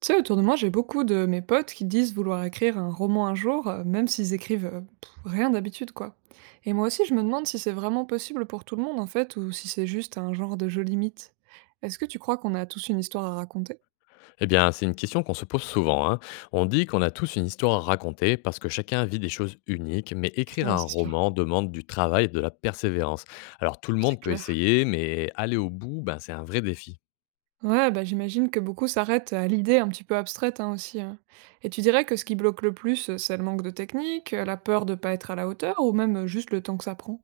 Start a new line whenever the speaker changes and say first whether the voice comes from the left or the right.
right: Tu sais, autour de moi, j'ai beaucoup de mes potes qui disent vouloir écrire un roman un jour, même s'ils écrivent rien d'habitude, quoi. Et moi aussi, je me demande si c'est vraiment possible pour tout le monde, en fait, ou si c'est juste un genre de joli mythe. Est-ce que tu crois qu'on a tous une histoire à raconter?
left: Eh bien, c'est une question qu'on se pose souvent, hein. On dit qu'on a tous une histoire à raconter parce que chacun vit des choses uniques, mais écrire
right: Ouais,
left: un
right: c'est sûr,
left: roman demande du travail et de la persévérance. Alors tout le
right: c'est
left: monde peut
right: clair.
left: essayer, mais aller au bout, ben, c'est un vrai défi.
right: Ouais, bah j'imagine que beaucoup s'arrêtent à l'idée un petit peu abstraite, hein, aussi, hein. Et tu dirais que ce qui bloque le plus, c'est le manque de technique, la peur de pas être à la hauteur, ou même juste le temps que ça prend?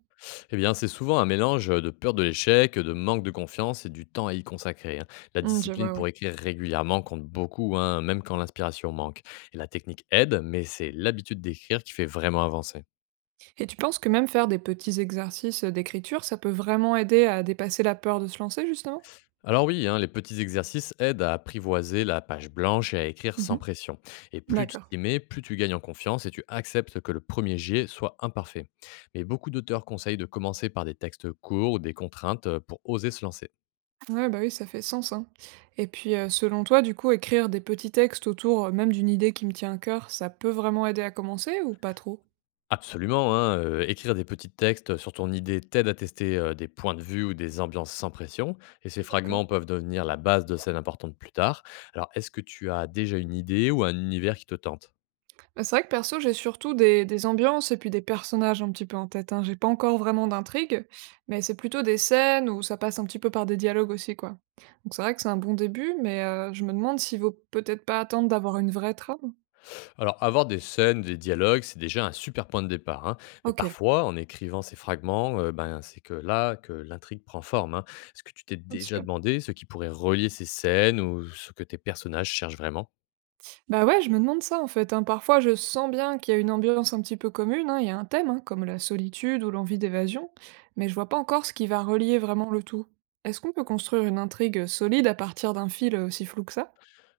left: Eh bien, c'est souvent un mélange de peur de l'échec, de manque de confiance et du temps à y consacrer, hein. La
right: Hmm, je
left: discipline
right: vois,
left: pour
right: ouais.
left: écrire régulièrement compte beaucoup, hein, même quand l'inspiration manque. Et la technique aide, mais c'est l'habitude d'écrire qui fait vraiment avancer.
right: Et tu penses que même faire des petits exercices d'écriture, ça peut vraiment aider à dépasser la peur de se lancer, justement?
left: Alors oui, hein, les petits exercices aident à apprivoiser la page blanche et à écrire
right: Mmh.
left: sans pression. Et plus tu
right: D'accord.
left: t'y mets, plus tu gagnes en confiance et tu acceptes que le premier jet soit imparfait. Mais beaucoup d'auteurs conseillent de commencer par des textes courts ou des contraintes pour oser se lancer.
right: Ouais, bah, oui, ça fait sens, hein. Et puis, selon toi, du coup, écrire des petits textes autour, même d'une idée qui me tient à cœur, ça peut vraiment aider à commencer ou pas trop?
left: Absolument, hein, écrire des petits textes sur ton idée t'aide à tester des points de vue ou des ambiances sans pression, et ces
right: D'accord.
left: fragments peuvent devenir la base de scènes importantes plus tard. Alors, est-ce que tu as déjà une idée ou un univers qui te tente?
right: Bah, c'est vrai que perso, j'ai surtout des ambiances et puis des personnages un petit peu en tête, hein. J'ai pas encore vraiment d'intrigue, mais c'est plutôt des scènes où ça passe un petit peu par des dialogues aussi, quoi. Donc c'est vrai que c'est un bon début, mais, je me demande s'il vaut peut-être pas attendre d'avoir une vraie trame?
left: Alors, avoir des scènes, des dialogues, c'est déjà un super point de départ, hein. Mais
right: OK.
left: parfois, en écrivant ces fragments, ben, c'est que là que l'intrigue prend forme, hein. Est-ce que tu t'es
right: Ah
left: déjà
right: super.
left: demandé ce qui pourrait relier ces scènes ou ce que tes personnages cherchent vraiment?
right: Bah ouais, je me demande ça en fait, hein. Parfois, je sens bien qu'il y a une ambiance un petit peu commune, hein, il y a un thème, hein, comme la solitude ou l'envie d'évasion, mais je vois pas encore ce qui va relier vraiment le tout. Est-ce qu'on peut construire une intrigue solide à partir d'un fil aussi flou que ça?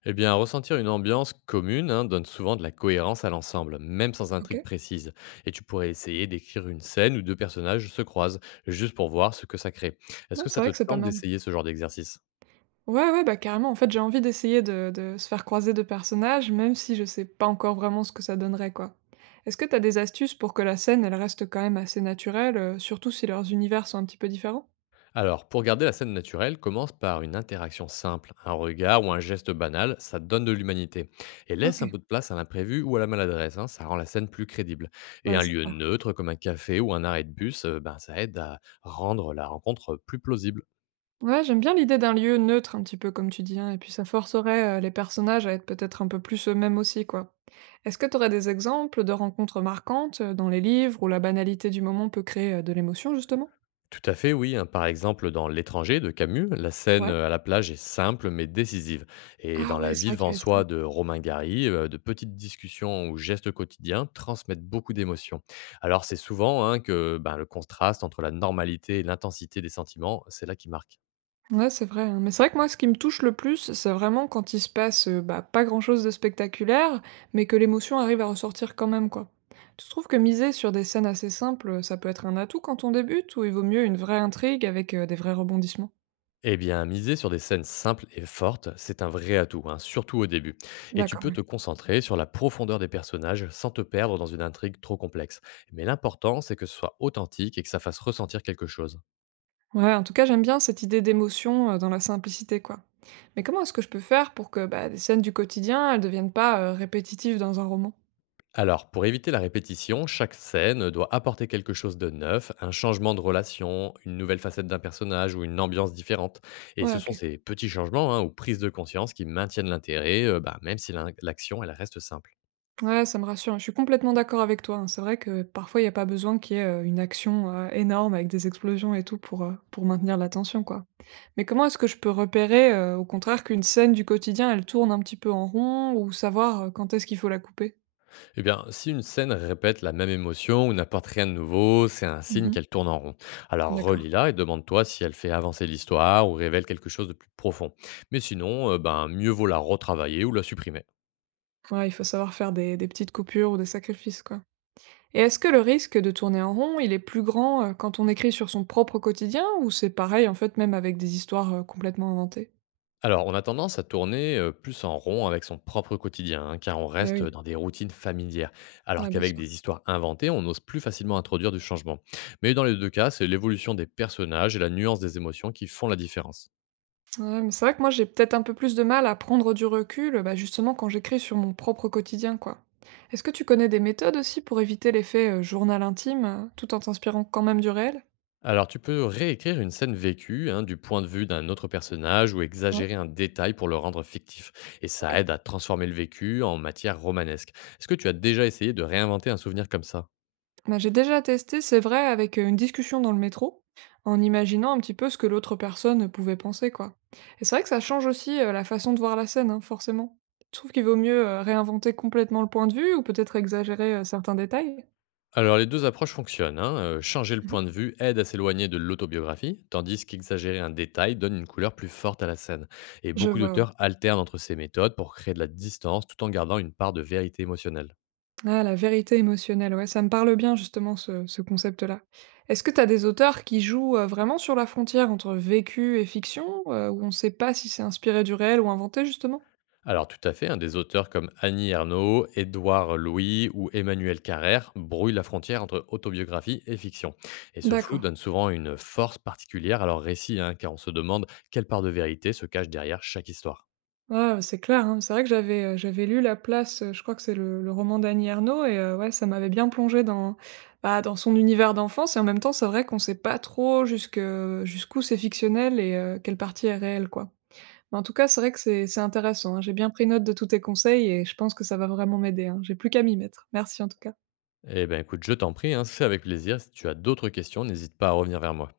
left: Eh bien, ressentir une ambiance commune, hein, donne souvent de la cohérence à l'ensemble, même sans intrigue
right: OK.
left: précise. Et tu pourrais essayer d'écrire une scène où deux personnages se croisent, juste pour voir ce que ça crée. Est-ce
right: Ouais,
left: que
right: c'est
left: ça
right: vrai
left: te
right: que c'est pas
left: tente
right: mal.
left: d'essayer ce genre d'exercice?
right: Ouais, ouais, bah carrément, en fait, j'ai envie d'essayer de se faire croiser deux personnages, même si je sais pas encore vraiment ce que ça donnerait, quoi. Est-ce que t'as des astuces pour que la scène, elle reste quand même assez naturelle, surtout si leurs univers sont un petit peu différents?
left: Alors, pour garder la scène naturelle, commence par une interaction simple, un regard ou un geste banal, ça donne de l'humanité. Et
right: OK.
left: laisse un peu de place à l'imprévu ou à la maladresse, hein, ça rend la scène plus crédible. Et
right: Ouais,
left: un
right: c'est
left: lieu
right: clair.
left: neutre comme un café ou un arrêt de bus, ben, ça aide à rendre la rencontre plus plausible.
right: Ouais, j'aime bien l'idée d'un lieu neutre, un petit peu comme tu dis, hein, et puis ça forcerait les personnages à être peut-être un peu plus eux-mêmes aussi, quoi. Est-ce que tu aurais des exemples de rencontres marquantes dans les livres où la banalité du moment peut créer de l'émotion, justement?
left: Tout à fait, oui, hein. Par exemple, dans L'étranger de Camus, la scène
right: Ouais.
left: à la plage est simple mais décisive. Et
right: Ah
left: dans
right: ouais,
left: La
right: c'est
left: vie
right: vrai qu'il y
left: devant
right: avait ça.
left: soi de Romain Gary, de petites discussions ou gestes quotidiens transmettent beaucoup d'émotions. Alors c'est souvent, hein, que ben, le contraste entre la normalité et l'intensité des sentiments, c'est là qui marque.
right: Ouais, c'est vrai, hein. Mais c'est vrai que moi, ce qui me touche le plus, c'est vraiment quand il se passe bah, pas grand-chose de spectaculaire, mais que l'émotion arrive à ressortir quand même, quoi. Tu trouves que miser sur des scènes assez simples, ça peut être un atout quand on débute, ou il vaut mieux une vraie intrigue avec des vrais rebondissements?
left: Eh bien, miser sur des scènes simples et fortes, c'est un vrai atout, hein, surtout au début. Et tu
right: D'accord.
left: peux te concentrer sur la profondeur des personnages sans te perdre dans une intrigue trop complexe. Mais l'important, c'est que ce soit authentique et que ça fasse ressentir quelque chose.
right: Ouais, en tout cas, j'aime bien cette idée d'émotion, dans la simplicité, quoi. Mais comment est-ce que je peux faire pour que, bah, des scènes du quotidien, elles deviennent pas, répétitives dans un roman?
left: Alors, pour éviter la répétition, chaque scène doit apporter quelque chose de neuf, un changement de relation, une nouvelle facette d'un personnage ou une ambiance différente. Et
right: Ouais,
left: ce sont
right: OK.
left: ces petits changements, hein, ou prises de conscience qui maintiennent l'intérêt, même si l'action elle reste simple.
right: Ouais, ça me rassure, hein. Je suis complètement d'accord avec toi, hein. C'est vrai que parfois, il n'y a pas besoin qu'il y ait, une action, énorme avec des explosions et tout pour maintenir l'attention, quoi. Mais comment est-ce que je peux repérer, au contraire qu'une scène du quotidien, elle tourne un petit peu en rond ou savoir, quand est-ce qu'il faut la couper?
left: Eh bien, si une scène répète la même émotion ou n'apporte rien de nouveau, c'est un signe
right: Mmh.
left: qu'elle tourne en rond. Alors
right: D'accord.
left: relis-la et demande-toi si elle fait avancer l'histoire ou révèle quelque chose de plus profond. Mais sinon, ben, mieux vaut la retravailler ou la supprimer.
right: Ouais, il faut savoir faire des petites coupures ou des sacrifices, quoi. Et est-ce que le risque de tourner en rond, il est plus grand, quand on écrit sur son propre quotidien ou c'est pareil, en fait, même avec des histoires, complètement inventées?
left: Alors, on a tendance à tourner plus en rond avec son propre quotidien, hein, car on
right: Eh
left: reste
right: oui,
left: dans des routines familières,
right: ouais,
left: alors
right: bien
left: qu'avec
right: sûr.
left: des histoires inventées, on ose plus facilement introduire du changement. Mais dans les deux cas, c'est l'évolution des personnages et la nuance des émotions qui font la différence.
right: Ouais, mais c'est vrai que moi, j'ai peut-être un peu plus de mal à prendre du recul, bah, justement quand j'écris sur mon propre quotidien, quoi. Est-ce que tu connais des méthodes aussi pour éviter l'effet, journal intime, tout en t'inspirant quand même du réel?
left: Alors, tu peux réécrire une scène vécue, hein, du point de vue d'un autre personnage ou
right: Ouais.
left: exagérer un détail pour le rendre fictif. Et ça aide à transformer le vécu en matière romanesque. Est-ce que tu as déjà essayé de réinventer un souvenir comme ça?
right: Bah, j'ai déjà testé, c'est vrai, avec une discussion dans le métro, en imaginant un petit peu ce que l'autre personne pouvait penser, quoi. Et c'est vrai que ça change aussi la façon de voir la scène, hein, forcément. Tu trouves qu'il vaut mieux réinventer complètement le point de vue ou peut-être exagérer certains détails?
left: Alors les 2 approches fonctionnent, hein, changer le
right: Mhm.
left: point de vue aide à s'éloigner de l'autobiographie, tandis qu'exagérer un détail donne une couleur plus forte à la scène et
right: Je
left: beaucoup
right: vois, oui.
left: d'auteurs alternent entre ces méthodes pour créer de la distance tout en gardant une part de vérité émotionnelle.
right: Ah, la vérité émotionnelle, ouais, ça me parle bien justement ce, ce concept-là. Est-ce que t'as des auteurs qui jouent vraiment sur la frontière entre vécu et fiction, où on ne sait pas si c'est inspiré du réel ou inventé justement?
left: Alors tout à fait, hein, des auteurs comme Annie Ernaux, Édouard Louis ou Emmanuel Carrère brouillent la frontière entre autobiographie et fiction et ce flou
right: D'accord.
left: donne souvent une force particulière à leurs récits, hein, car on se demande quelle part de vérité se cache derrière chaque histoire.
right: Ouais, ouais, c'est clair, hein. C'est vrai que j'avais, j'avais lu La Place, je crois que c'est le roman d'Annie Ernaux et ouais, ça m'avait bien plongé dans, bah, dans son univers d'enfance et en même temps, c'est vrai qu'on sait pas trop jusque jusqu'où c'est fictionnel et quelle partie est réelle, quoi. Mais en tout cas, c'est vrai que c'est intéressant, hein. J'ai bien pris note de tous tes conseils et je pense que ça va vraiment m'aider, hein. J'ai plus qu'à m'y mettre. Merci en tout cas.
left: Eh ben écoute, je t'en prie, hein, c'est avec plaisir. Si tu as d'autres questions, n'hésite pas à revenir vers moi.